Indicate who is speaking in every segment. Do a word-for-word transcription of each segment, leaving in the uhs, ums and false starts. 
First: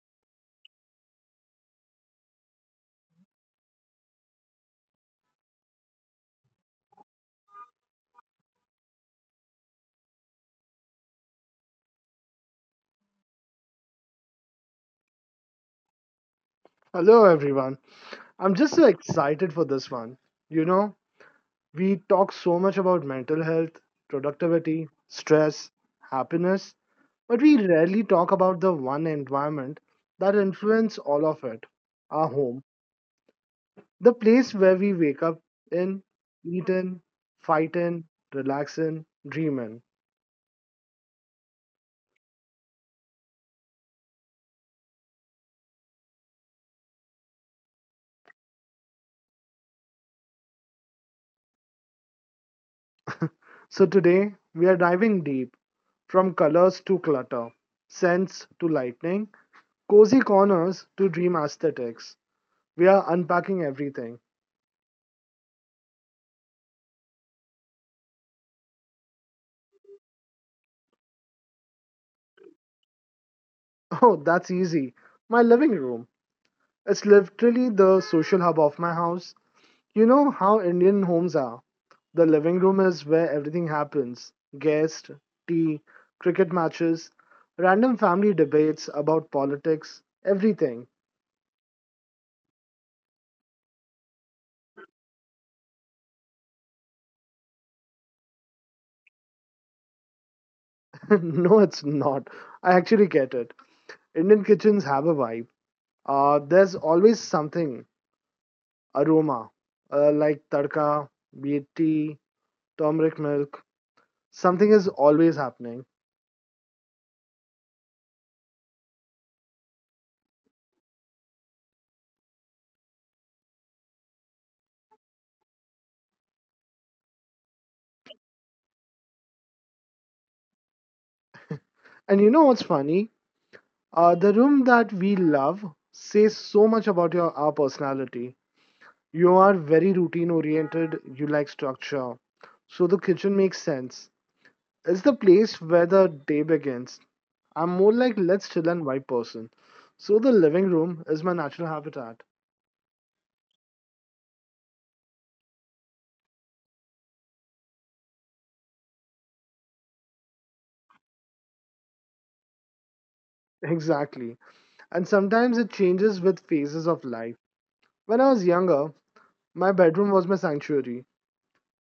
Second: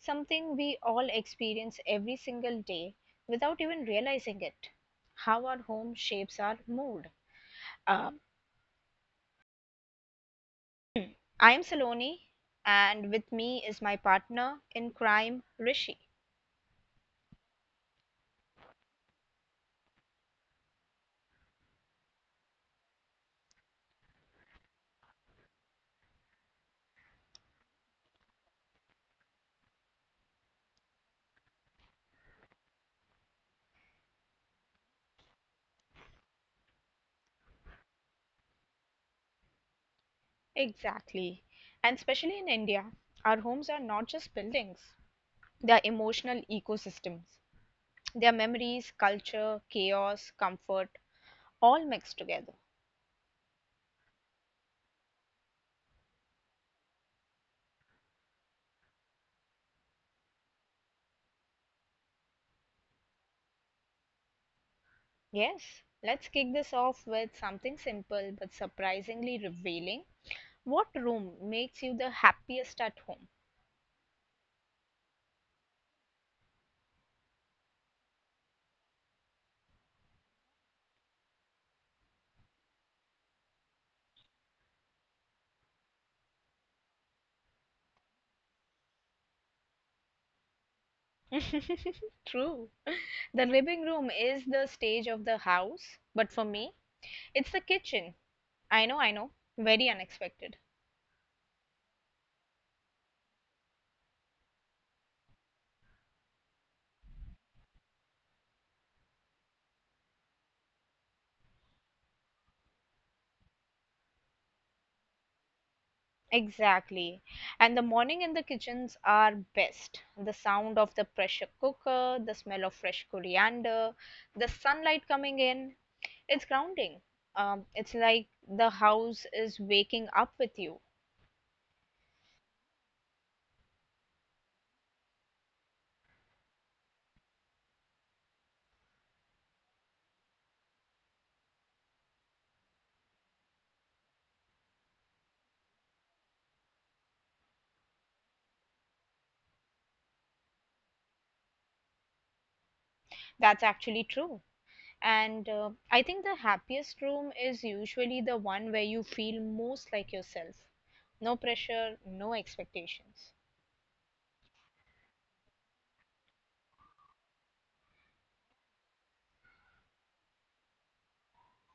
Speaker 1: something we all experience every single day without even realizing it, how our home shapes our mood. Um, I'm Saloni, and with me is my partner in crime, Rishi.
Speaker 2: Hello, everyone. I'm just so excited for this one. You know, we talk so much about mental health, productivity, stress, happiness, but we rarely talk about the one environment that influences all of it our home, the place where we wake up in, eat in, fight in, relax in, dream in.
Speaker 1: Exactly. And especially in India, our homes are not just buildings, they are emotional ecosystems. Their memories, culture, chaos, comfort, all mixed together.
Speaker 2: So today, we are diving deep from colors to clutter, scents to lightning, cozy corners to dream aesthetics. We are unpacking everything.
Speaker 1: Yes, let's kick this off with something simple but surprisingly revealing. What room makes you the happiest at home?
Speaker 2: Oh, that's easy. My living room. It's literally the social hub of my house. You know how Indian homes are. The living room is where everything happens guests, tea, cricket matches, random family debates about politics, everything.
Speaker 1: True. The living room is the stage of the house, but for me, it's the kitchen. I know, I know, very unexpected.
Speaker 2: No, it's not. I actually get it. Indian kitchens have a vibe. Uh, there's always something aroma, uh, like tadka, be it tea, turmeric milk, something is always happening.
Speaker 1: Exactly. And the morning in the kitchens are best. The sound of the pressure cooker, the smell of fresh coriander, the sunlight coming in. It's grounding. Um, it's like the house is waking up with you.
Speaker 2: And you know what's funny? Uh, the room that we love says so much about your our personality. You are very routine oriented, you like structure. So the kitchen makes sense. It's the place where the day begins. I'm more like let's chill and vibe person. So the living room is my natural habitat.
Speaker 1: That's actually true. And uh, I think the happiest room is usually the one where you feel most like yourself. No pressure, no expectations.
Speaker 2: Exactly. And sometimes it changes with phases of life. When I was younger, my bedroom was my sanctuary.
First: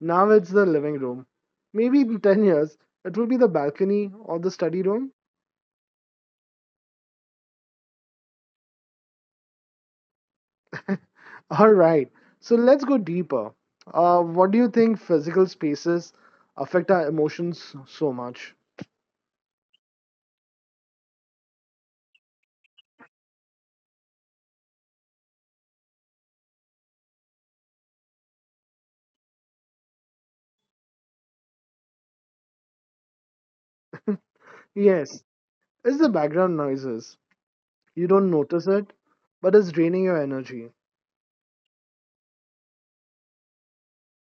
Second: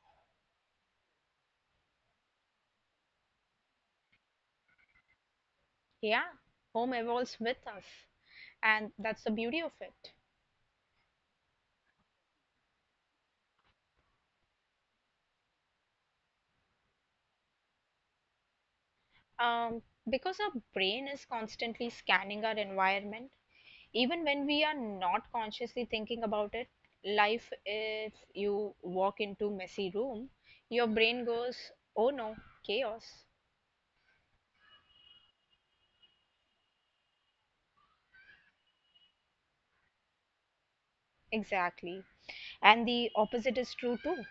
Speaker 2: Now it's the living room. Maybe in ten years, it will be the balcony or the study room.
Speaker 1: Yeah, home evolves with us. And that's the beauty of it.
Speaker 2: All right, so let's go deeper. Uh, what do you think physical spaces affect our emotions so much?
Speaker 1: Um, because our brain is constantly scanning our environment, even when we are not consciously thinking about it, life, if you walk into messy room, your brain goes, oh no, chaos.
Speaker 2: Yes, it's the background noises. You don't notice it, but it's draining your energy.
Speaker 1: Exactly. And the opposite is true too.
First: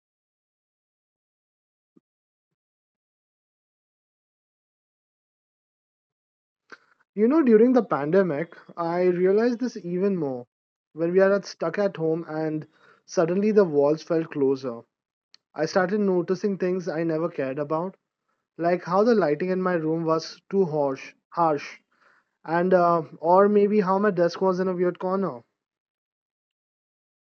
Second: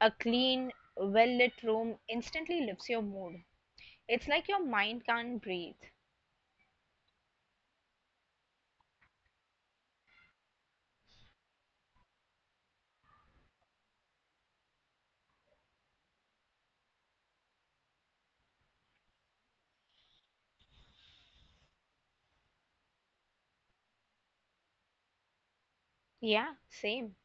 Speaker 1: A clean, well-lit room instantly lifts your mood. It's like your mind can't breathe.
Speaker 2: You know, during the pandemic, I realized this even more. When we are at- stuck at home and suddenly the walls felt closer, I started noticing things I never cared about like how the lighting in my room was too harsh, harsh, and uh, or maybe how my desk was in a weird corner.
Speaker 1: Yeah, same.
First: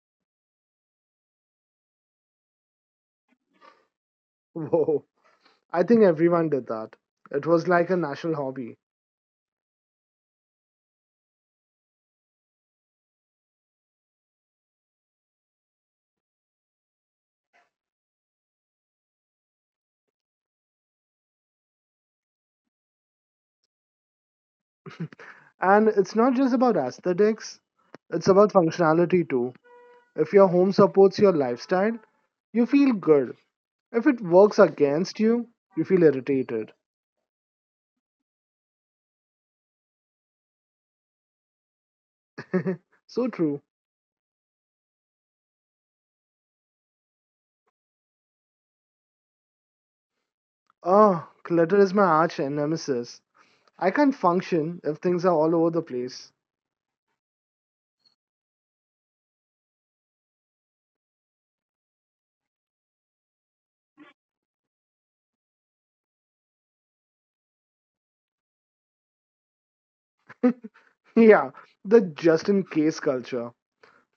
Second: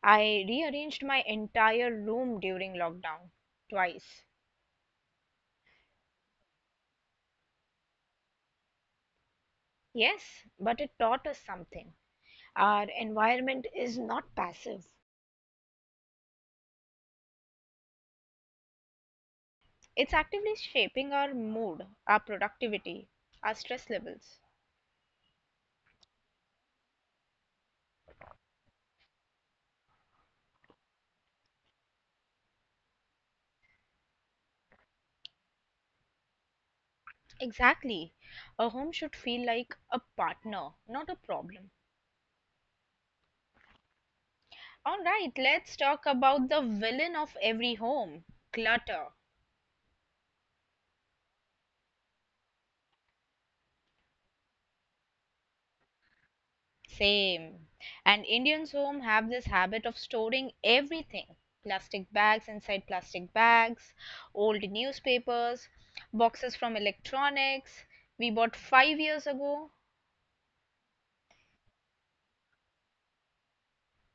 Speaker 1: I rearranged my entire room during lockdown twice.
Speaker 2: Whoa, I think everyone did that. It was like a national hobby,
Speaker 1: Yes, but it taught us something. Our environment is not passive, it's actively shaping our mood, our productivity, our stress levels.
Speaker 2: and it's not just about aesthetics; it's about functionality too. If your home supports your lifestyle, you feel good. If it works against you, you feel irritated.
Speaker 1: Exactly. A home should feel like a partner, not a problem.
Speaker 2: So true.
Speaker 1: All right, let's talk about the villain of every home, clutter.
Speaker 2: Ah, clutter is my arch nemesis. I can't function if things are all over the place.
Speaker 1: Same. And Indians home have this habit of storing everything. Plastic bags inside plastic bags, old newspapers, boxes from electronics we bought five years ago.
Speaker 2: Yeah, the just in case culture.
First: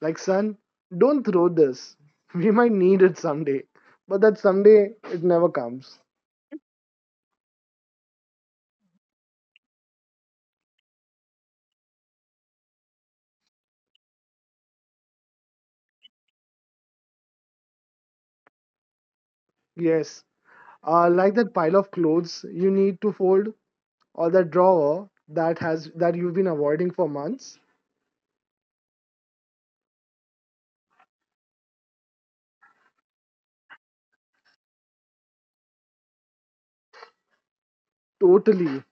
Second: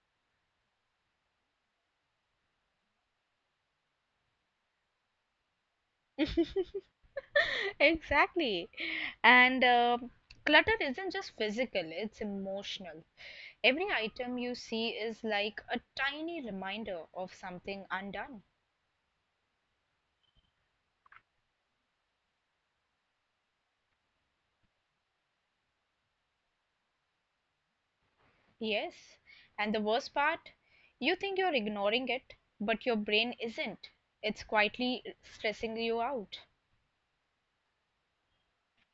Speaker 2: Like, son, don't throw this. We might need it someday. But that someday, it never comes.
Speaker 1: Exactly. And uh, clutter isn't just physical, it's emotional. Every item you see is like a tiny reminder of something undone.
Speaker 2: Yes, uh, like that pile of clothes you need to fold, or that drawer that has that you've been avoiding for months.
Speaker 1: Yes, and the worst part, you think you're ignoring it, but your brain isn't. It's quietly stressing you out.
Speaker 2: Totally.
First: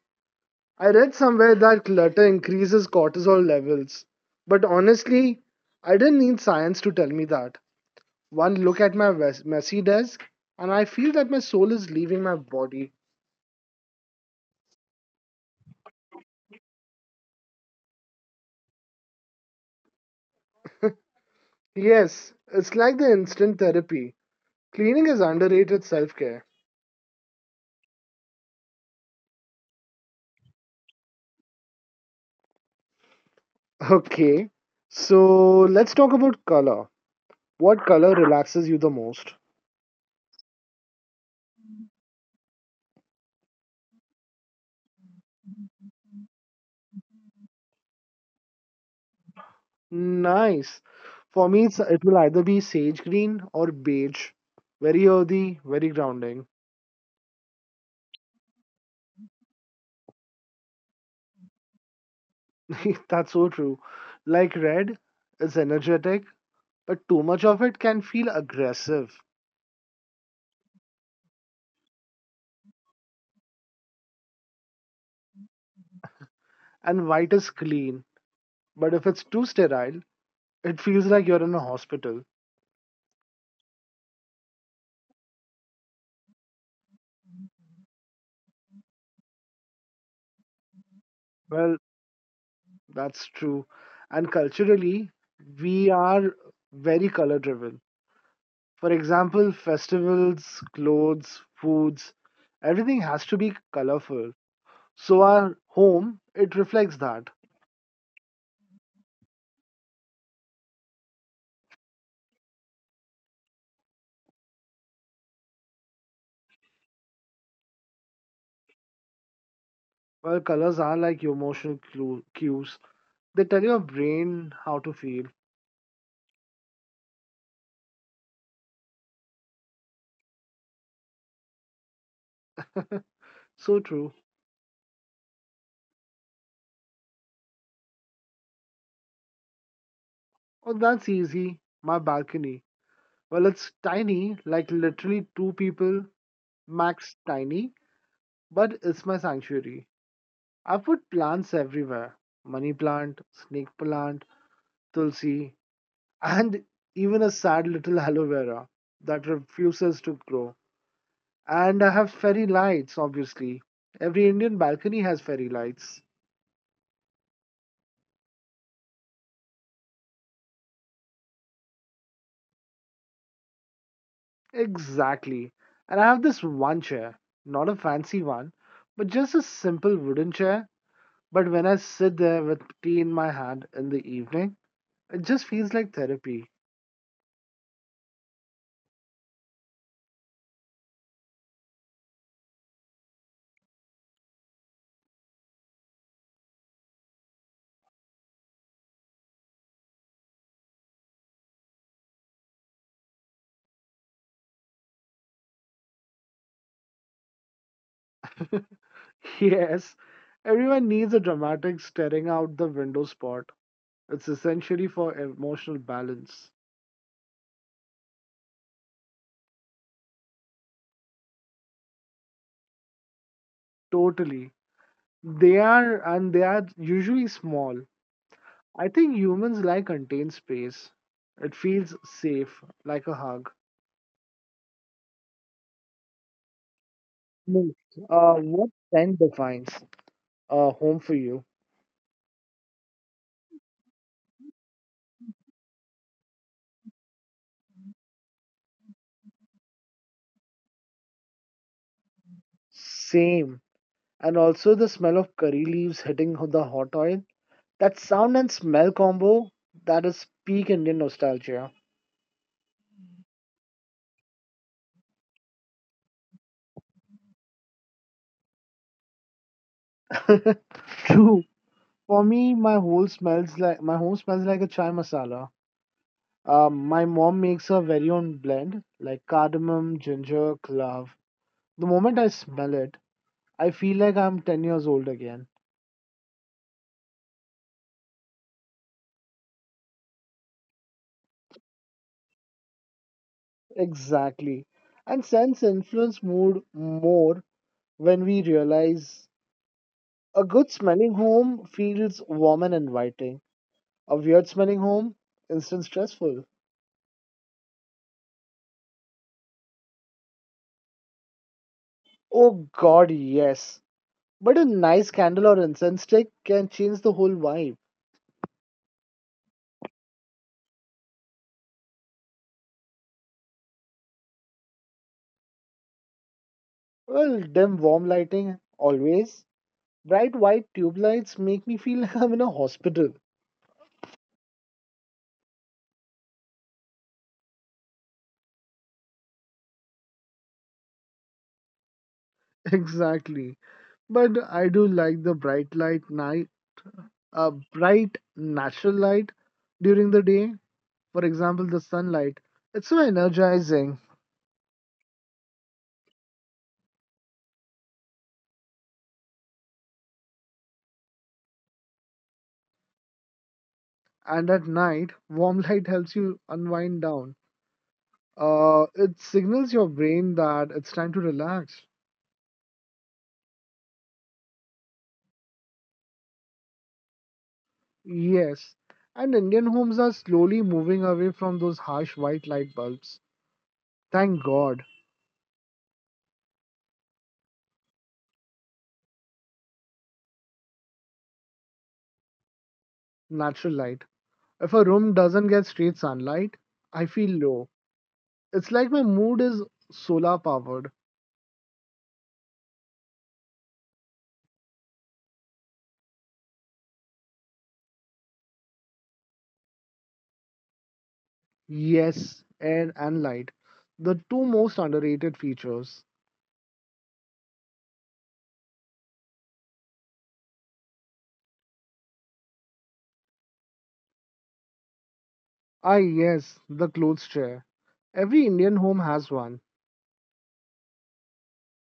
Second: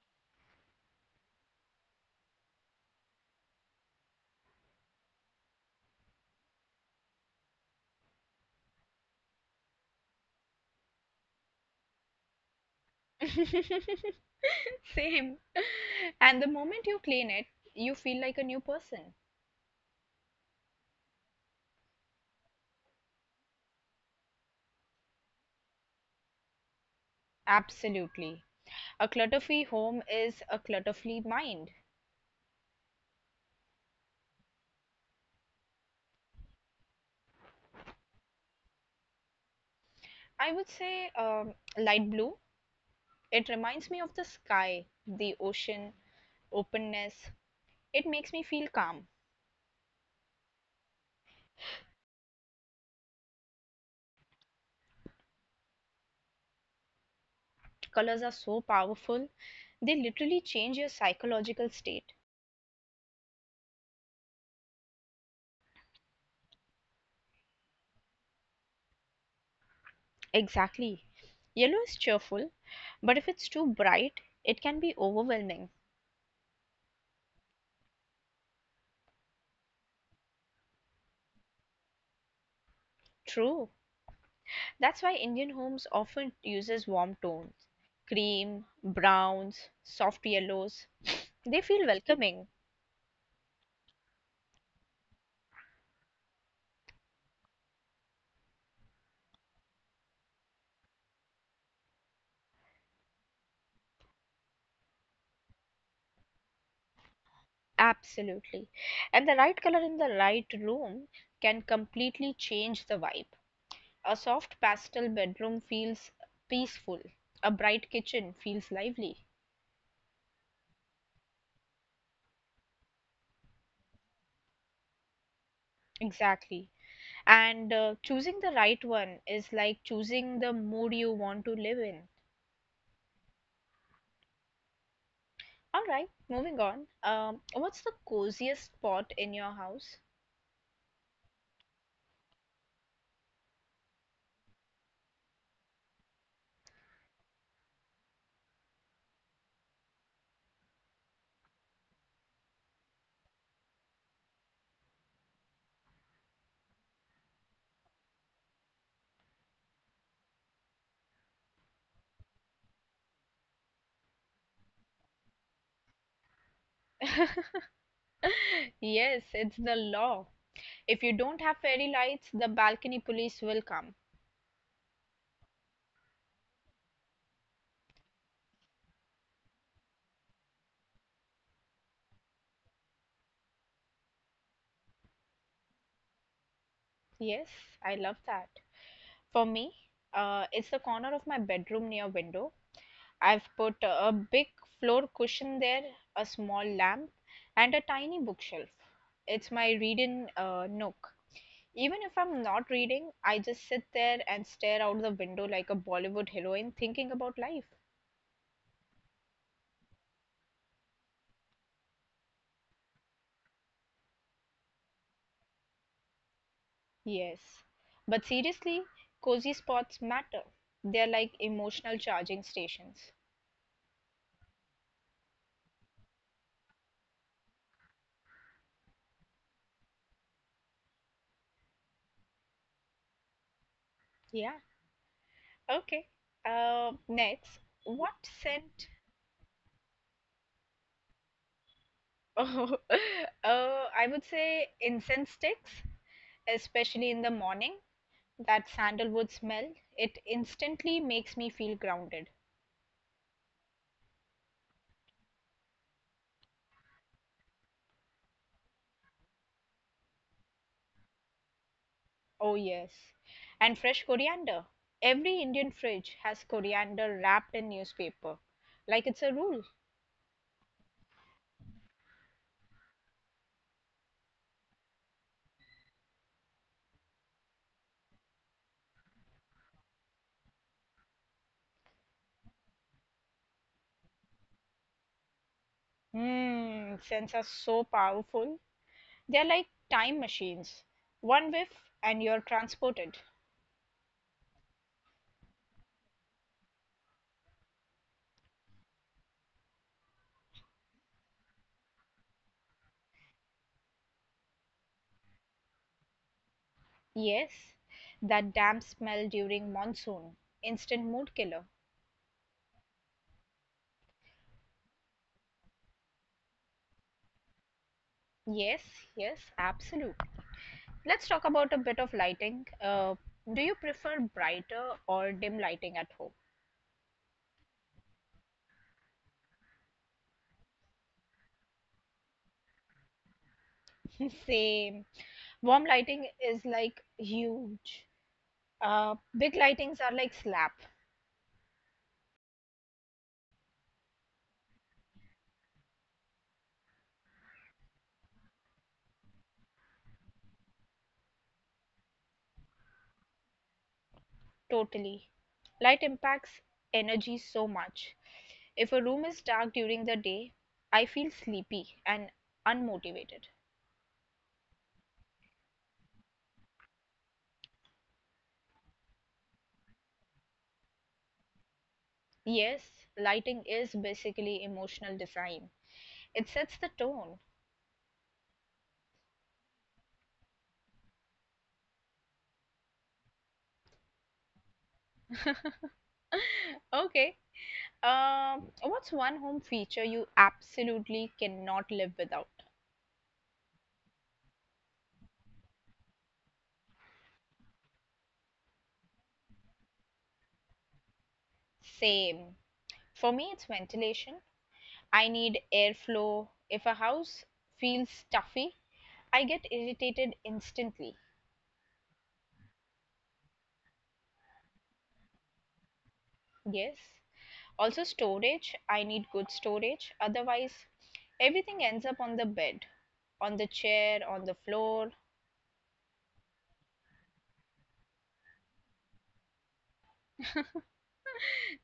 Speaker 2: I read somewhere that clutter increases cortisol levels, but honestly, I didn't need science to tell me that. One look at my wes- messy desk, and I feel that my soul is leaving my body.
Speaker 1: Same. And the moment you clean it, you feel like a new person.
Speaker 2: Yes, it's like the instant therapy. Cleaning is underrated self care.
Speaker 1: Absolutely. A clutter free home is a clutter free mind.
Speaker 2: Okay, so let's talk about color. What color relaxes you the most?
Speaker 1: I would say um, light blue. It reminds me of the sky, the ocean, openness. It makes me feel calm.
Speaker 2: Nice. For me, it's, it will either be sage green or beige. Very earthy, very grounding.
Speaker 1: Colors are so powerful. They literally change your psychological state.
Speaker 2: That's so true. Like red is energetic, but too much of it can feel aggressive.
Speaker 1: Exactly. Yellow is cheerful, but if it's too bright, it can be overwhelming.
Speaker 2: And white is clean, but if it's too sterile, it feels like you're in a hospital.
Speaker 1: True. That's why Indian homes often uses warm tones. Cream, browns, soft yellows. They
Speaker 2: Well,
Speaker 1: feel welcoming.
Speaker 2: that's true. And culturally, we are very color driven. For example, festivals, clothes, foods, everything has to be colorful. So our home, it reflects that.
Speaker 1: Absolutely. And the right color in the right room can completely change the vibe. A soft pastel bedroom feels peaceful. A bright kitchen feels lively.
Speaker 2: Well, colors are like your emotional clu- cues. They tell your brain how to feel.
Speaker 1: Exactly. And uh, choosing the right one is like choosing the mood you want to live in.
Speaker 2: So true.
Speaker 1: All right, moving on. Um, what's the coziest spot in your house?
Speaker 2: Oh, that's easy. My balcony. Well, it's tiny, like literally two people, max tiny, but it's my sanctuary. I put plants everywhere money plant, snake plant, tulsi, and even a sad little aloe vera that refuses to grow. And I have fairy lights, obviously. Every Indian balcony has fairy lights.
Speaker 1: Yes, it's the law. If you don't have fairy lights, the balcony police will come.
Speaker 2: Exactly. And I have this one chair, not a fancy one, but just a simple wooden chair. But when I sit there with tea in my hand in the evening, it just feels like therapy.
Speaker 1: Yes, I love that. For me, uh, it's the corner of my bedroom near window. I've put a big floor cushion there, a small lamp, and a tiny bookshelf. It's my reading uh, nook. Even if I'm not reading, I just sit there and stare out the window like a Bollywood heroine thinking about life.
Speaker 2: Yes, everyone needs a dramatic staring out the window spot. It's essentially for emotional balance.
Speaker 1: Yes. But seriously, cozy spots matter. They're like emotional charging stations.
Speaker 2: Totally. They are, and they are usually small. I think humans like contained space. It feels safe, like a hug.
Speaker 1: Yeah. Okay. Uh, next,
Speaker 2: No.
Speaker 1: what
Speaker 2: Uh, what
Speaker 1: scent?
Speaker 2: scent defines a home for you?
Speaker 1: Oh, uh, I would say incense sticks, especially in the morning. That sandalwood smell, it instantly makes me feel grounded.
Speaker 2: Same. And also the smell of curry leaves hitting the hot oil. That sound and smell combo, that is peak Indian nostalgia.
Speaker 1: Oh, yes. And fresh coriander. Every Indian fridge has coriander wrapped in newspaper, like it's a rule.
Speaker 2: True. For me, my whole smells like my home smells like a chai masala. Um, my mom makes her very own blend, like cardamom, ginger, clove. The moment I smell it, I feel like I'm ten years old again.
Speaker 1: Mmm, scents are so powerful. They're like time machines. One whiff and you're transported.
Speaker 2: Exactly. And scents influence mood more when we realize a good smelling home feels warm and inviting. A weird smelling home, instant stressful.
Speaker 1: Yes, that damp smell during monsoon, instant mood killer.
Speaker 2: Oh God, yes. But a nice candle or incense stick can change the whole vibe.
Speaker 1: Yes, yes, absolutely. Let's talk about a bit of lighting. Uh, do you prefer brighter or dim lighting at home?
Speaker 2: Well, dim warm lighting, always. Bright white tube lights make me feel I'm in a hospital.
Speaker 1: Same. Warm lighting is like huge. Uh, big lightings are like slap.
Speaker 2: Exactly. But I do like the bright light night, uh, bright natural light during the day. For example, the sunlight. It's so energizing.
Speaker 1: Totally. Light impacts energy so much. If a room is dark during the day, I feel sleepy and unmotivated.
Speaker 2: And at night, warm light helps you unwind down. Uh, it signals your brain that it's time to relax.
Speaker 1: Yes, lighting is basically emotional design. It sets the tone.
Speaker 2: Yes. And Indian homes are slowly moving away from those harsh white light bulbs. Thank God.
Speaker 1: Okay, Um, what's one home feature you absolutely cannot live without?
Speaker 2: Natural light. If a room doesn't get straight sunlight, I feel low. It's like my mood is solar powered.
Speaker 1: Same. For me, it's ventilation. I need airflow. If a house feels stuffy, I get irritated instantly.
Speaker 2: Yes, air and light. The two most underrated features.
Speaker 1: Yes. Also, storage. I need good storage. Otherwise, everything ends up on the bed, on the chair, on the floor,
Speaker 2: Ah, yes, the clothes chair. Every Indian home has one.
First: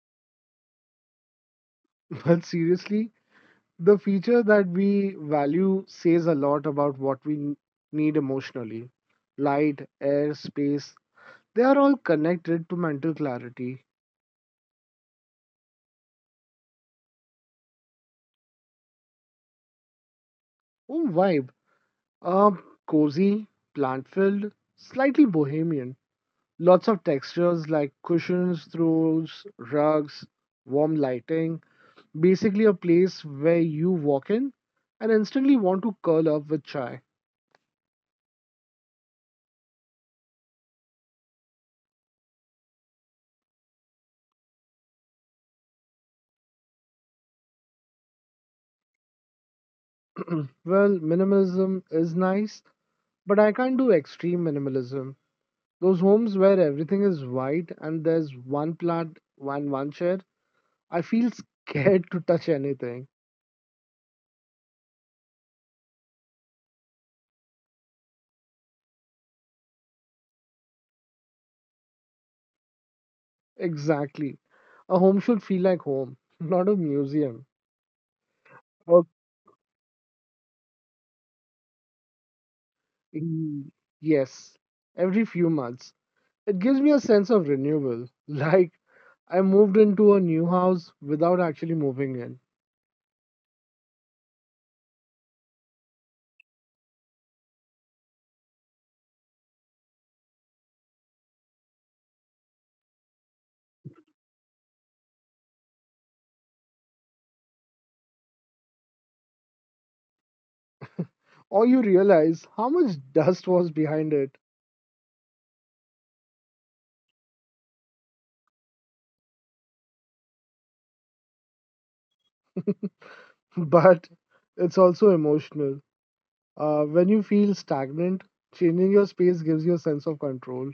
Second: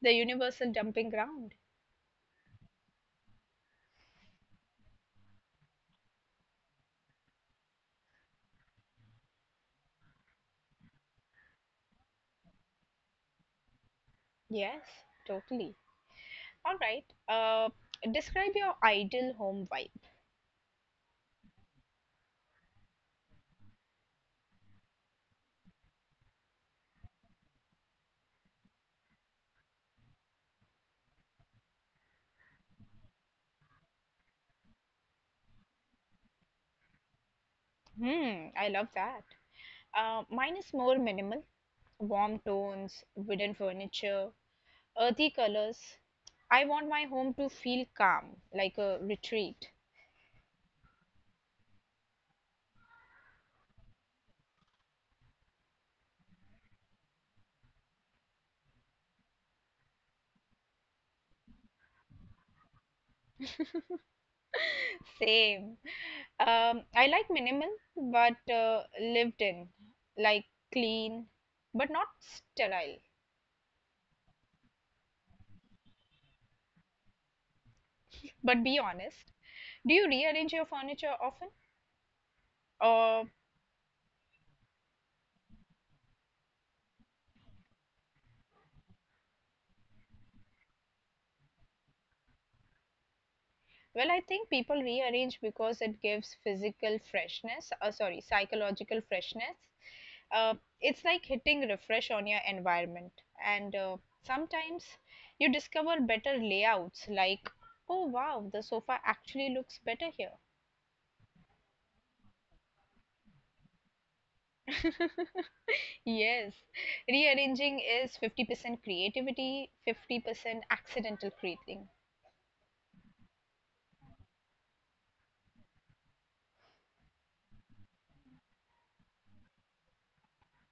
Speaker 1: the universal dumping ground.
Speaker 2: But seriously, the feature that we value says a lot about what we n- need emotionally. Light, air, space, they are all connected to mental clarity.
Speaker 1: Yes, totally. All right. Uh, Describe your ideal home vibe.
Speaker 2: Oh, why? Um, cozy, plant filled, slightly bohemian. Lots of textures like cushions, throws, rugs, warm lighting. Basically, a place where you walk in and instantly want to curl up with chai.
Speaker 1: Hmm, I love that. Uh, mine is more minimal, warm tones, wooden furniture, earthy colors. I want my home to feel calm, like a retreat.
Speaker 2: Well, minimalism is nice, but I can't do extreme minimalism. Those homes where everything is white and there's one plant and one chair, I feel scared to touch anything.
Speaker 1: Same. Um, I like minimal, but uh, lived in, like clean, but not sterile.
Speaker 2: Exactly. A home should feel like home, not a museum.
Speaker 1: But be
Speaker 2: Or
Speaker 1: honest, do you rearrange your furniture often? Uh,
Speaker 2: mm, yes, every few months. It gives me a sense of renewal. Like I moved into a new house without actually moving in.
Speaker 1: well, I think people rearrange because it gives physical freshness, uh, sorry, psychological freshness, uh, it's like hitting refresh on your environment, and uh, sometimes you discover better layouts, like, oh wow, the sofa actually looks better here.
Speaker 2: Or you realize how much dust was behind it.
Speaker 1: Yes, rearranging is fifty percent creativity, fifty percent accidental creating.
Speaker 2: But it's also emotional. Uh, when you feel stagnant, changing your space gives you a sense of control.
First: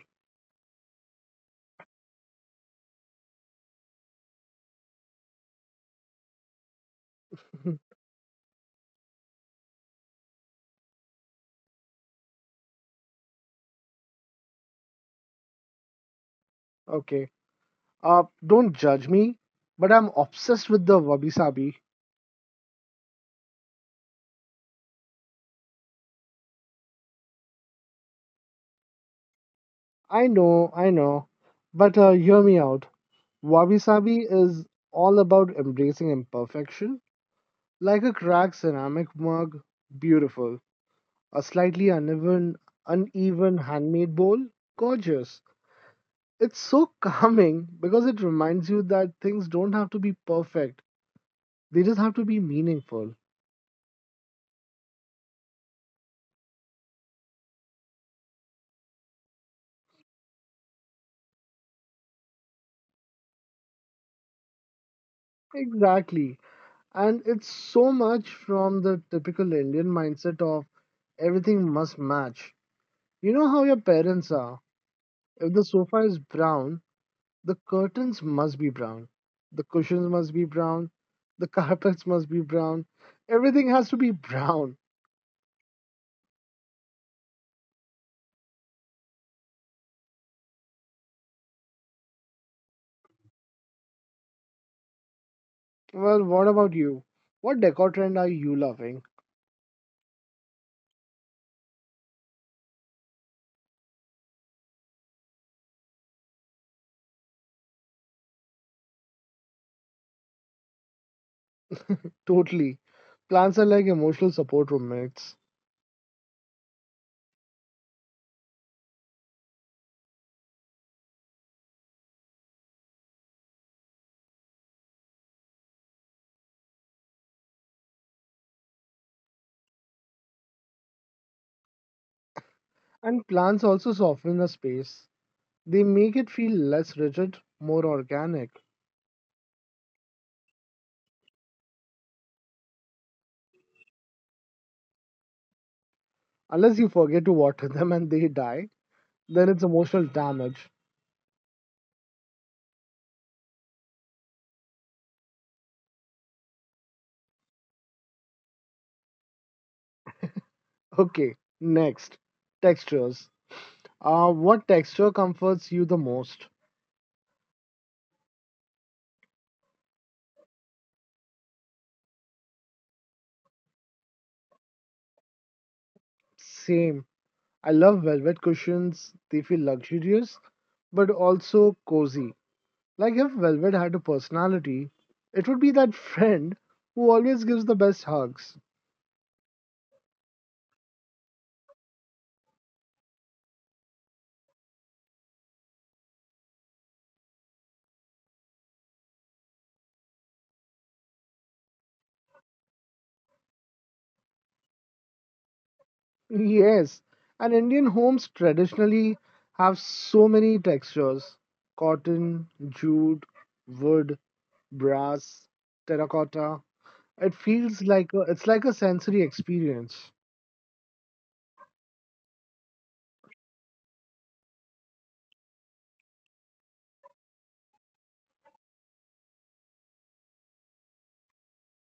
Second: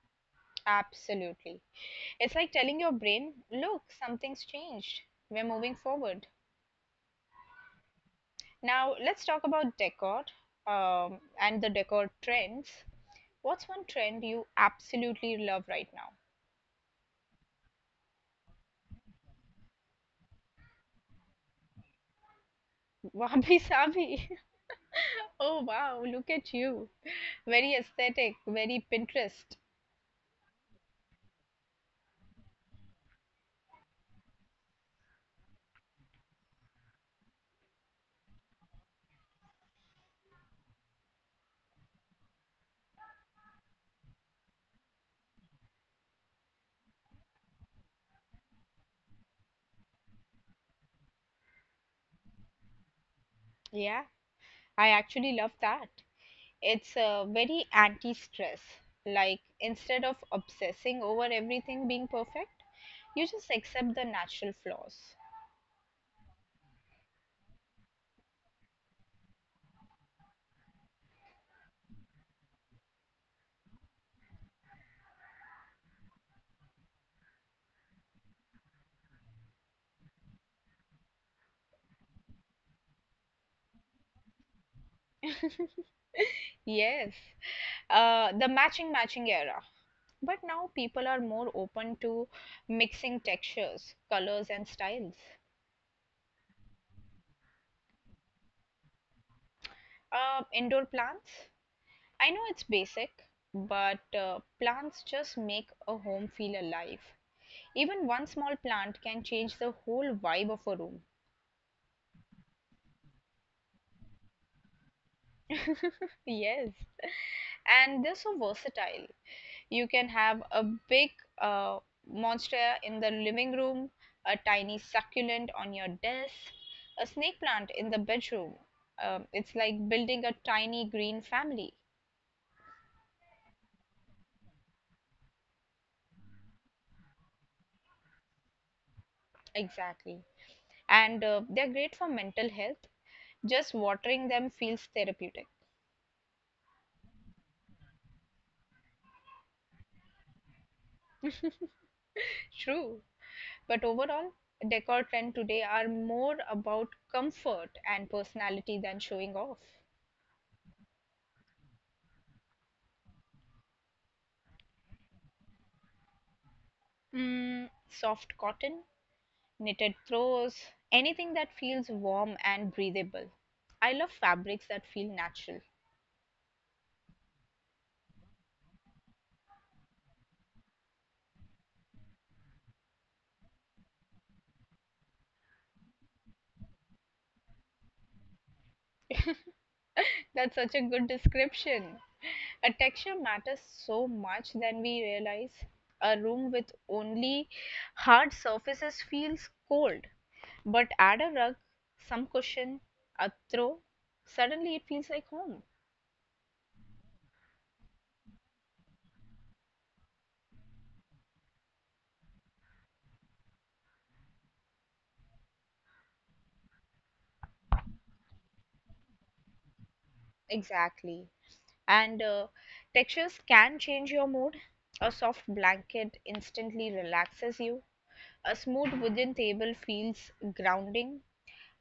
Speaker 1: Absolutely, it's like telling your brain, look, something's changed, we're moving forward. Now, let's talk about decor, um, and the decor trends. What's one trend you absolutely love right now?
Speaker 2: Okay. Uh, don't judge me, but I'm obsessed with the wabi sabi.
Speaker 1: Wabi sabi. Oh wow, look at you. Very aesthetic, very Pinterest.
Speaker 2: I know, I know. But uh, hear me out. Wabi Sabi is all about embracing imperfection. Like a cracked ceramic mug, beautiful. A slightly uneven, uneven handmade bowl, gorgeous. It's so calming because it reminds you that things don't have to be perfect, they just have to be meaningful.
Speaker 1: Yeah, I actually love that. It's uh, very anti stress. Like, instead of obsessing over everything being perfect, you just accept the natural flaws.
Speaker 2: Exactly. And it's so much from the typical Indian mindset of everything must match. You know how your parents are. If the sofa is brown, the curtains must be brown. The cushions must be brown. The carpets must be brown. Everything has to be brown.
Speaker 1: Yes, uh, the matching matching era. But now people are more open to mixing textures, colors, and styles.
Speaker 2: Well, what about you? What decor trend are you loving?
Speaker 1: Uh, indoor plants. I know it's basic, but uh, plants just make a home feel alive. Even one small plant can change the whole vibe of a room.
Speaker 2: Totally. Plants are like emotional support roommates.
Speaker 1: Yes, and they're so versatile. You can have a big uh, monster in the living room, a tiny succulent on your desk, a snake plant in the bedroom. Um, it's like building a tiny green family.
Speaker 2: And plants also soften a space. They make it feel less rigid, more organic.
Speaker 1: Exactly. And uh, they're great for mental health. Just watering them feels therapeutic.
Speaker 2: Unless you forget to water them and they die, then it's emotional damage.
Speaker 1: True. But overall, decor trends today are more about comfort and personality than showing off.
Speaker 2: Okay, next. Textures. Uh, what texture comforts you the most?
Speaker 1: Mm, soft cotton, knitted throws, anything that feels warm and breathable. I love fabrics that feel natural.
Speaker 2: Same. I love velvet cushions. They feel luxurious, but also cozy. Like if velvet had a personality, it would be that friend who always gives the best hugs.
Speaker 1: That's such a good description. A texture matters so much than we realize. A room with only hard surfaces feels cold, but add a rug, some cushion, a throw, suddenly it feels like home.
Speaker 2: Yes, and Indian homes traditionally have so many textures cotton, jute, wood, brass, terracotta. It feels like a, it's like a sensory experience,
Speaker 1: Exactly. And uh, textures can change your mood. A soft blanket instantly relaxes you. A smooth wooden table feels grounding.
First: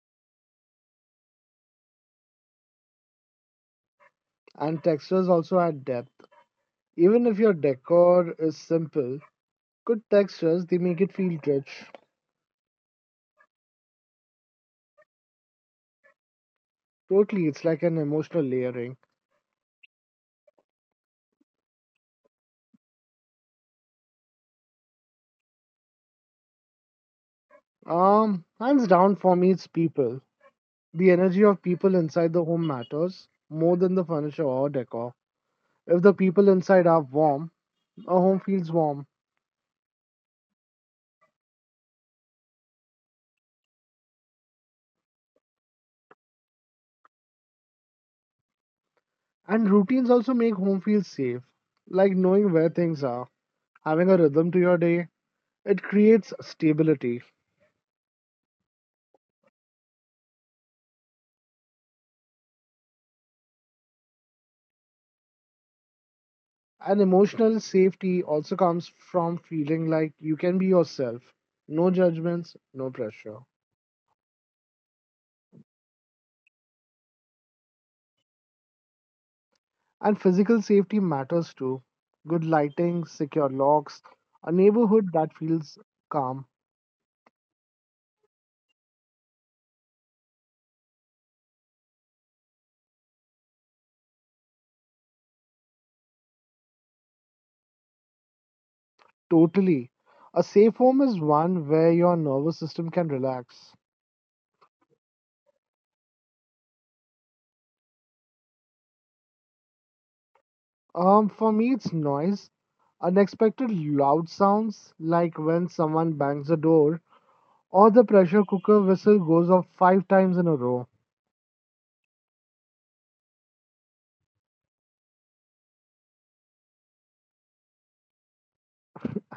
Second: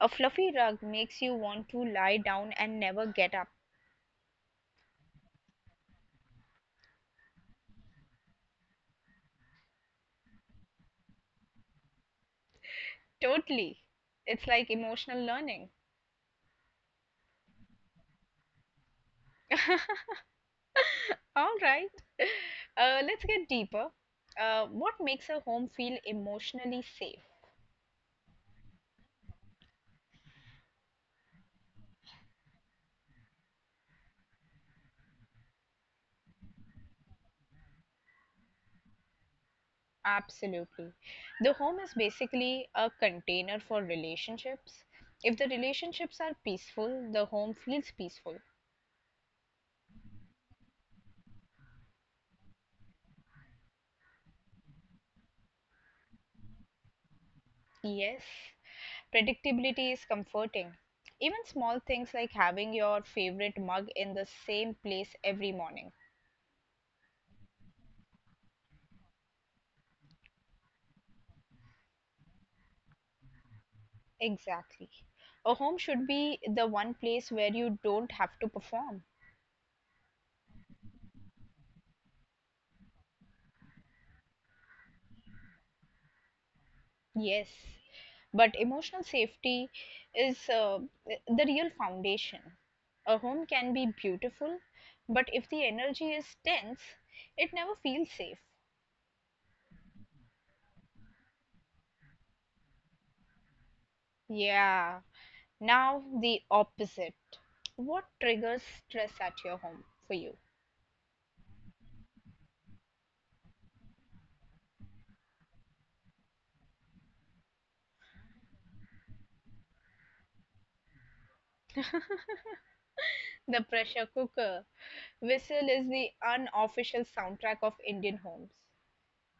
Speaker 1: A fluffy rug makes you want to lie down and never get up.
Speaker 2: and textures also add depth. Even if your decor is simple, good textures they make it feel rich.
Speaker 1: Totally. It's like emotional learning.
Speaker 2: Totally, it's like an emotional layering.
Speaker 1: All right. Uh, let's get deeper. Uh, what makes a home feel emotionally safe?
Speaker 2: Um, hands down for me, it's people. The energy of people inside the home matters more than the furniture or decor. If the people inside are warm, a home feels warm.
Speaker 1: Absolutely. The home is basically a container for relationships. If the relationships are peaceful, the home feels peaceful.
Speaker 2: And routines also make home feel safe, like knowing where things are, having a rhythm to your day. It creates stability.
Speaker 1: Yes. Predictability is comforting. Even small things like having your favorite mug in the same place every morning.
Speaker 2: And emotional safety also comes from feeling like you can be yourself. No judgments, no pressure.
Speaker 1: Exactly. A home should be the one place where you don't have to perform.
Speaker 2: And physical safety matters too. Good lighting, secure locks, a neighborhood that feels calm.
Speaker 1: Yes. But emotional safety is uh, the real foundation. A home can be beautiful, but if the energy is tense, it never feels safe.
Speaker 2: Totally. A safe home is one where your nervous system can relax.
Speaker 1: Yeah. Now, the opposite. What triggers stress at your home for you?
Speaker 2: Um, for me, it's noise. Unexpected loud sounds like when someone bangs a door or the pressure cooker whistle goes off five times in a row.
Speaker 1: The pressure cooker whistle is the unofficial soundtrack of Indian homes.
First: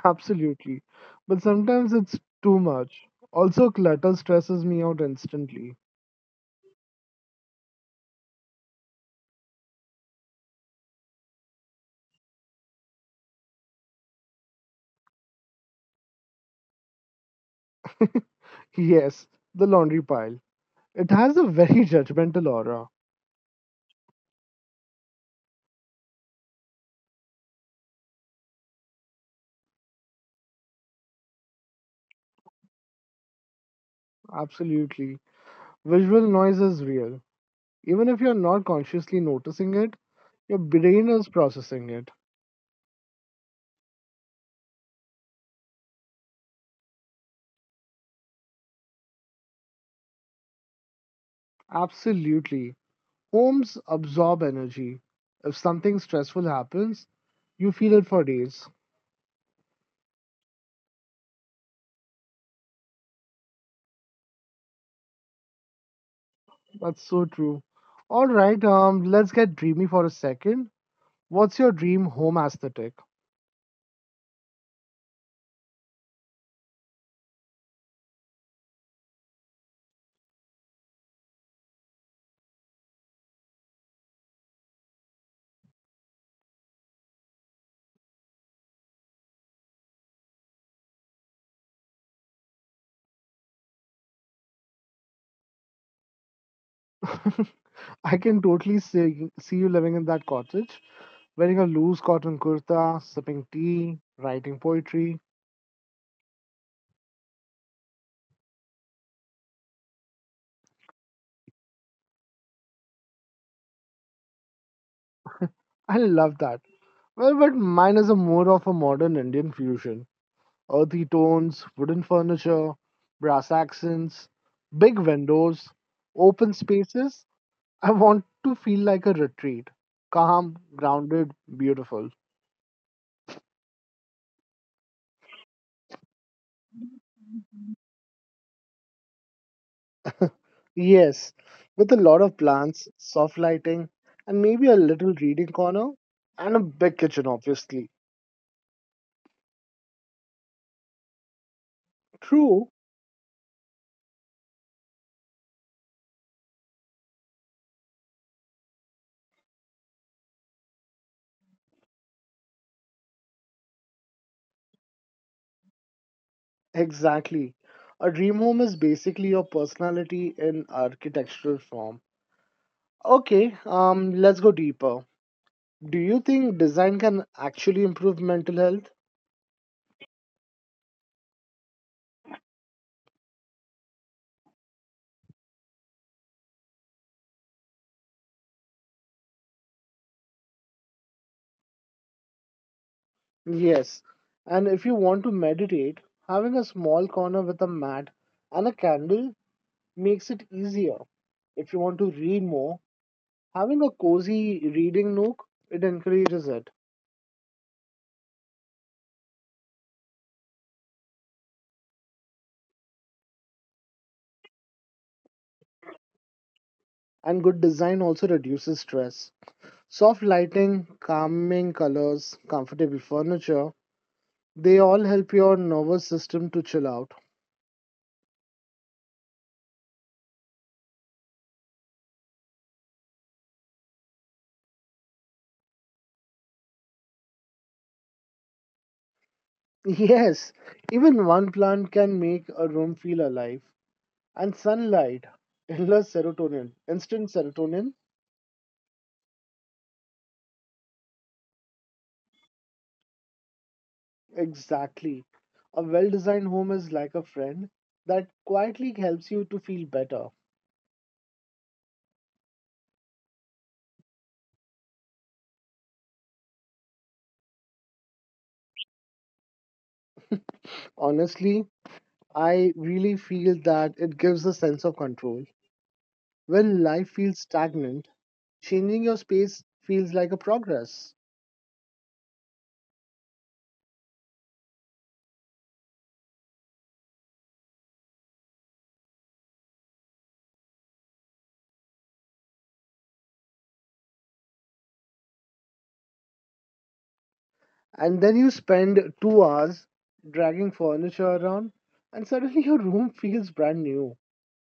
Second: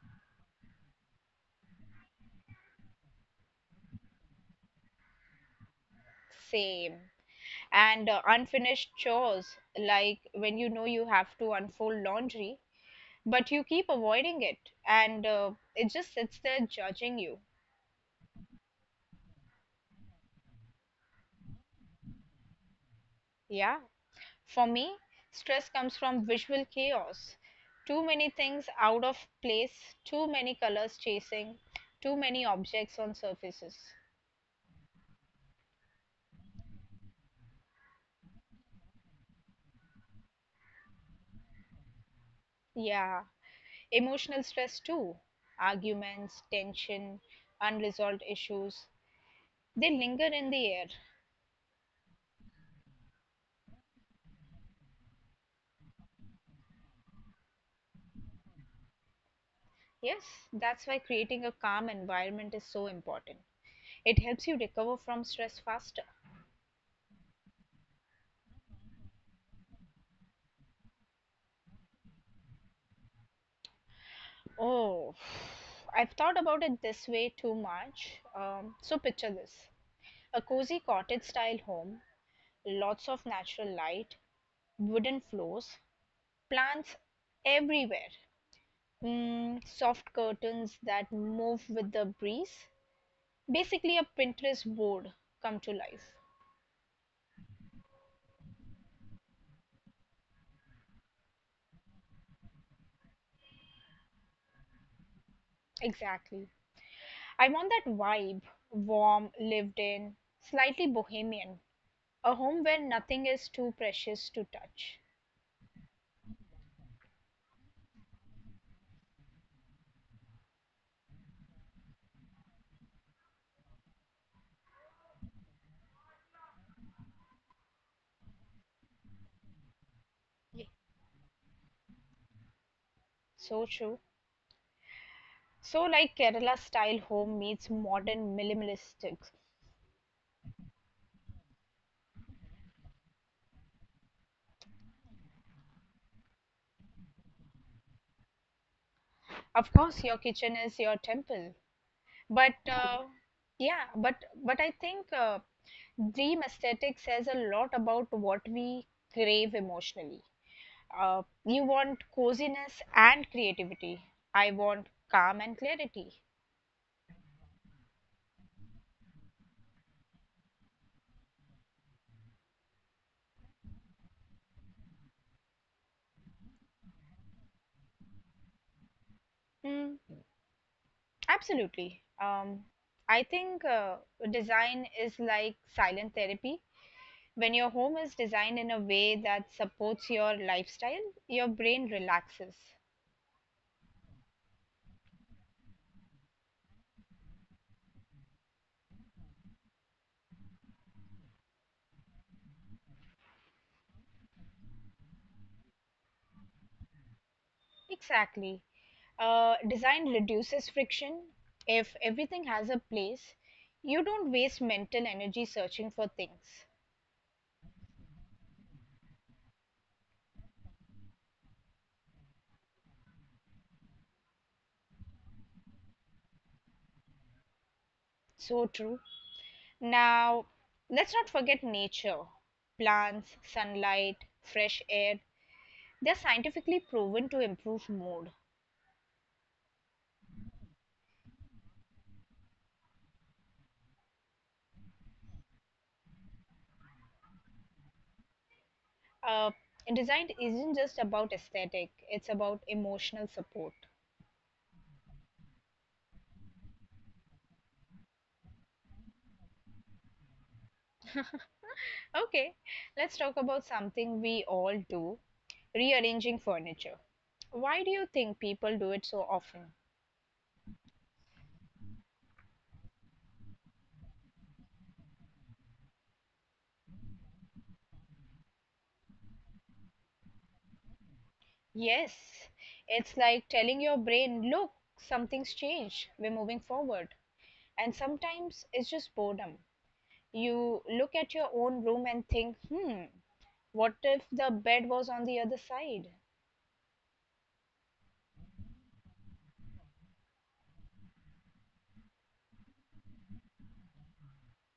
Speaker 2: Absolutely. But sometimes it's too much. Also, clutter stresses me out instantly.
Speaker 1: Same. And uh, unfinished chores, like when you know you have to unfold laundry, but you keep avoiding it and uh, it just sits there judging you.
Speaker 2: Yes, the laundry pile. It has a very judgmental aura.
Speaker 1: Yeah. For me, stress comes from visual chaos. Too many things out of place, too many colors chasing, too many objects on surfaces.
Speaker 2: Absolutely. Visual noise is real. Even if you're not consciously noticing it, your brain is processing it.
Speaker 1: Yeah. Emotional stress, too, arguments, tension, unresolved issues, they linger in the air.
Speaker 2: Absolutely. Homes absorb energy. If something stressful happens, you feel it for days.
Speaker 1: Yes, that's why creating a calm environment is so important. It helps you recover from stress faster.
Speaker 2: That's so true. All right, um, let's get dreamy for a second. What's your dream home aesthetic?
Speaker 1: Oh, I've thought about it this way too much. Um, so, picture this, a cozy cottage style home, lots of natural light, wooden floors, plants everywhere, mm, soft curtains that move with the breeze. Basically, a Pinterest board come to life.
Speaker 2: I can totally see, see you living in that cottage, wearing a loose cotton kurta, sipping tea, writing poetry.
Speaker 1: Exactly. I want that vibe, warm, lived in, slightly bohemian, a home where nothing is too precious to touch.
Speaker 2: I love that. Well, but mine is a more of a modern Indian fusion. Earthy tones, wooden furniture, brass accents, big windows, open spaces. I want to feel like a retreat. Calm,
Speaker 1: Ye-
Speaker 2: grounded, beautiful.
Speaker 1: So true. So, like Kerala style home meets modern minimalistics.
Speaker 2: Yes, with a lot of plants, soft lighting, and maybe a little reading corner, and a big kitchen, obviously.
Speaker 1: Of course, your kitchen is your temple, but
Speaker 2: True,
Speaker 1: uh, yeah, but but I think uh, dream aesthetic says a lot about what we crave emotionally. Uh, you want coziness and creativity. I want calm and clarity.
Speaker 2: exactly. A dream home is basically your personality in architectural form. Okay, um, let's go deeper. Do you think design can actually improve mental health?
Speaker 1: Mm, absolutely. Um, I think uh, design is like silent therapy. When your home is designed in a way that supports your lifestyle, your brain relaxes.
Speaker 2: Yes, and if you want to meditate, having a small corner with a mat and a candle makes it easier. If you want to read more, having a cozy reading nook, it encourages it.
Speaker 1: Exactly. Uh, design reduces friction. If everything has a place, you don't waste mental energy searching for things.
Speaker 2: And good design also reduces stress. Soft lighting, calming colors, comfortable furniture, they all help your nervous system to chill out.
Speaker 1: So true. Now, let's not forget nature. Plants, sunlight, fresh air, they're scientifically proven to improve mood.
Speaker 2: Yes, even one plant can make a room feel alive. And sunlight, endless serotonin, instant serotonin,
Speaker 1: Uh, Design isn't just about aesthetic, it's about emotional support.
Speaker 2: exactly. A well designed home is like a friend that quietly helps you to feel better.
Speaker 1: Okay, let's talk about something we all do, rearranging furniture. Why do you think people do it so often?
Speaker 2: Honestly, I really feel that it gives a sense of control. When life feels stagnant, changing your space feels like a progress.
Speaker 1: Yes, it's like telling your brain, look, something's changed, we're moving forward. And sometimes it's just boredom. You look at your own room and think, hmm, what if the bed was on the other side?
Speaker 2: And then you spend two hours dragging furniture around, and suddenly your room feels brand new.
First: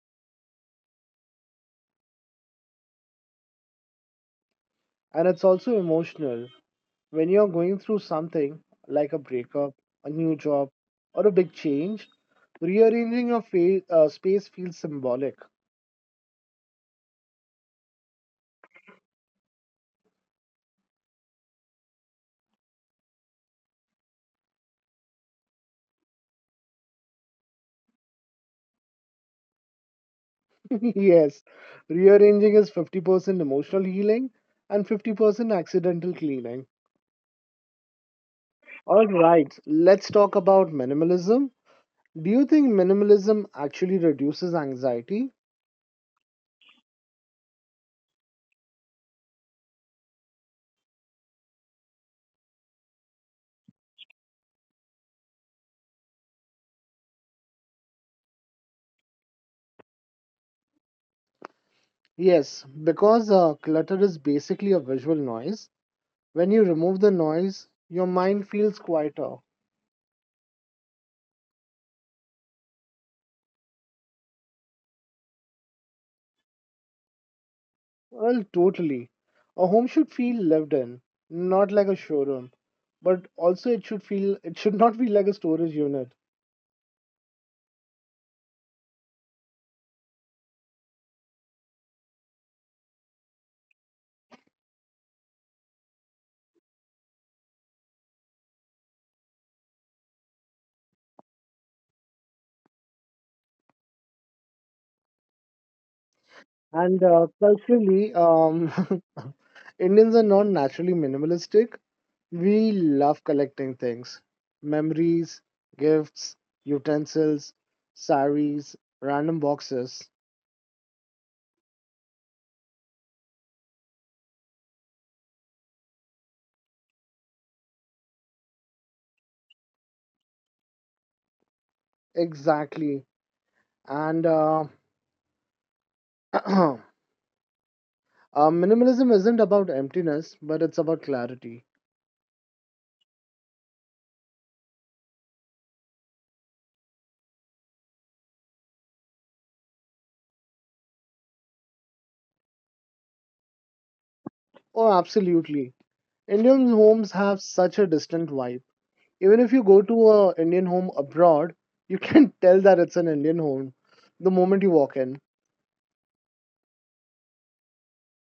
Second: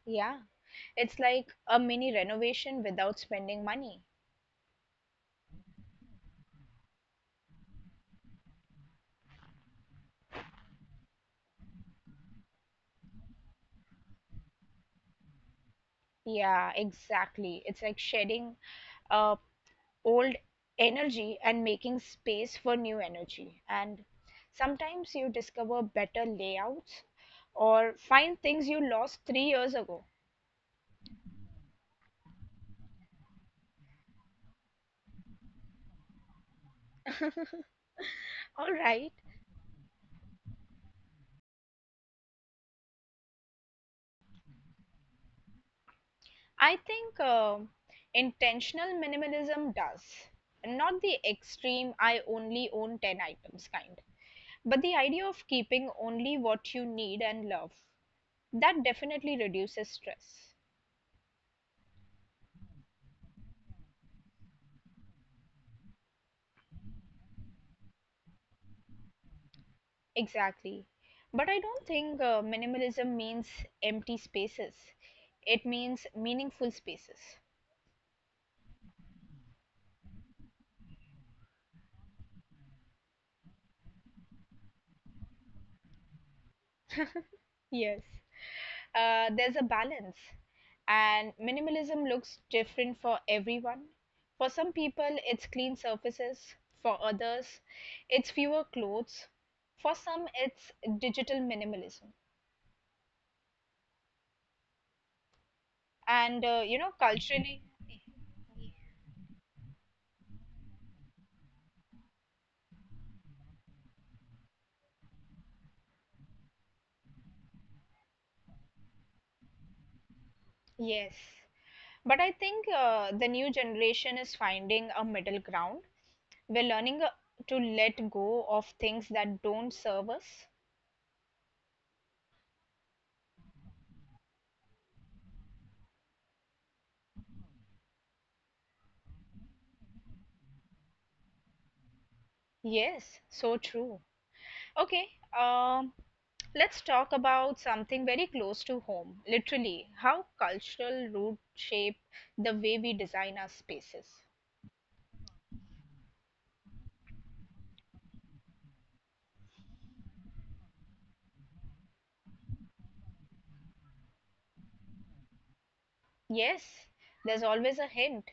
Speaker 1: Yeah, it's like a mini renovation without spending money.
Speaker 2: And it's also emotional when you're going through something like a breakup, a new job, or a big change. Rearranging your fa- uh, space feels symbolic.
Speaker 1: Yeah, exactly. It's like shedding uh, old energy and making space for new energy. And sometimes you discover better layouts or find things you lost three years ago.
Speaker 2: Yes, rearranging is fifty percent emotional healing and fifty percent accidental cleaning.
Speaker 1: All
Speaker 2: All
Speaker 1: right.
Speaker 2: right, let's talk about minimalism. Do you think minimalism actually reduces anxiety?
Speaker 1: I think um intentional minimalism does, not the extreme I only own ten items kind, but the idea of keeping only what you need and love. That definitely reduces stress.
Speaker 2: Yes, because uh, clutter is basically a visual noise. When you remove the noise, your mind feels quieter.
Speaker 1: Exactly. But I don't think uh, minimalism means empty spaces, it means meaningful spaces.
Speaker 2: Well, totally. A home should feel lived in, not like a showroom. But also, it should feel it should not be like a storage unit.
Speaker 1: Yes. Uh, there's a balance. And minimalism looks different for everyone. For some people, it's clean surfaces. For others, it's fewer clothes. For some, it's digital minimalism. And uh, you know,
Speaker 2: And uh,
Speaker 1: culturally,
Speaker 2: culturally, um, Indians are not naturally minimalistic. We love collecting things, memories, gifts, utensils, saris, random boxes.
Speaker 1: yes, but I think uh, the new generation is finding a middle ground. We're learning uh, to let go of things that don't serve us.
Speaker 2: Exactly. And uh, uh, Minimalism isn't about emptiness, but it's about clarity.
Speaker 1: Yes, so true. Okay, um, let's talk about something very close to home, literally, how cultural roots shape the way we design our spaces.
Speaker 2: Oh, absolutely. Indian homes have such a distant vibe. Even if you go to a Indian home abroad, you can tell that it's an Indian home the moment you walk in.
Speaker 1: Yes, there's always a hint.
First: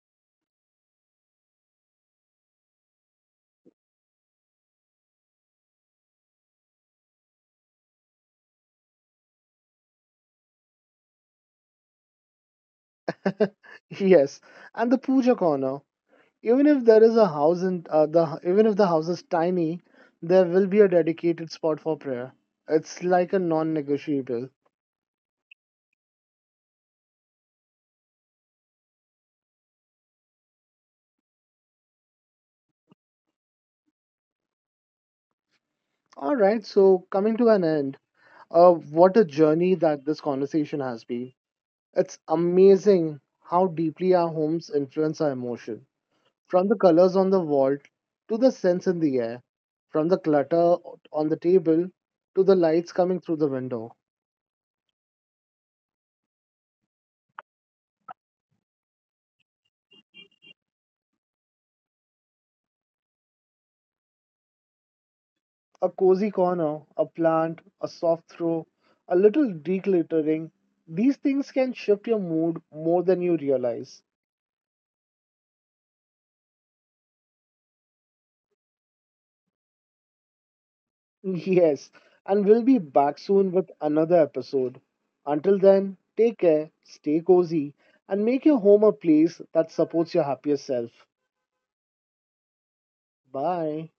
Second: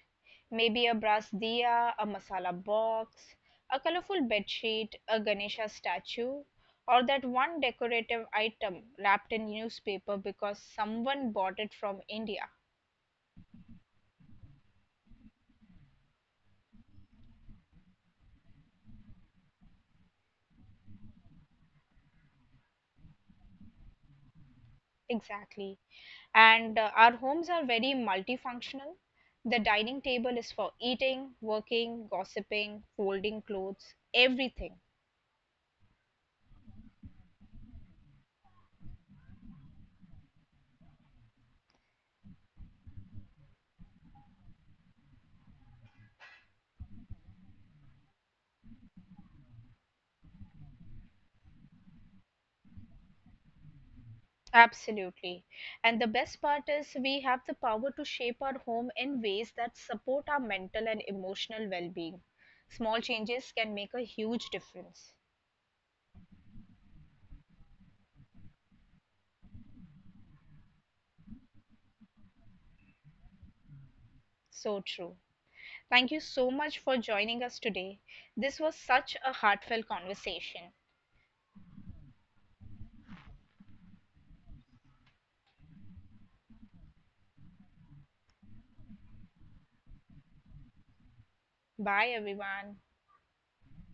Speaker 1: Maybe a brass diya, a masala box, a colorful bedsheet, a Ganesha statue, or that one decorative item wrapped in newspaper because someone bought it from India.
Speaker 2: Yes, and the puja corner. Even if there is a house in uh, the Even if the house is tiny, there will be a dedicated spot for prayer. It's like a non-negotiable.
Speaker 1: Exactly. And uh, our homes are very multifunctional. The dining table is for eating, working, gossiping, folding clothes, everything.
Speaker 2: All right, so coming to an end, uh, what a journey that this conversation has been. It's amazing how deeply our homes influence our emotion, from the colors on the wall to the scents in the air, from the clutter on the table to the lights coming through the window.
Speaker 1: Absolutely. And the best part is we have the power to shape our home in ways that support our mental and emotional well being. Small changes can make a huge difference.
Speaker 2: A cozy corner, a plant, a soft throw, a little decluttering. These things can shift your mood more than you realize.
Speaker 1: So true. Thank you so much for joining us today. This was such a heartfelt conversation.
Speaker 2: Yes, and we'll be back soon with another episode. Until then, take care, stay cozy, and make your home a place that supports your happier self.
Speaker 1: Bye, everyone.
Speaker 2: Bye.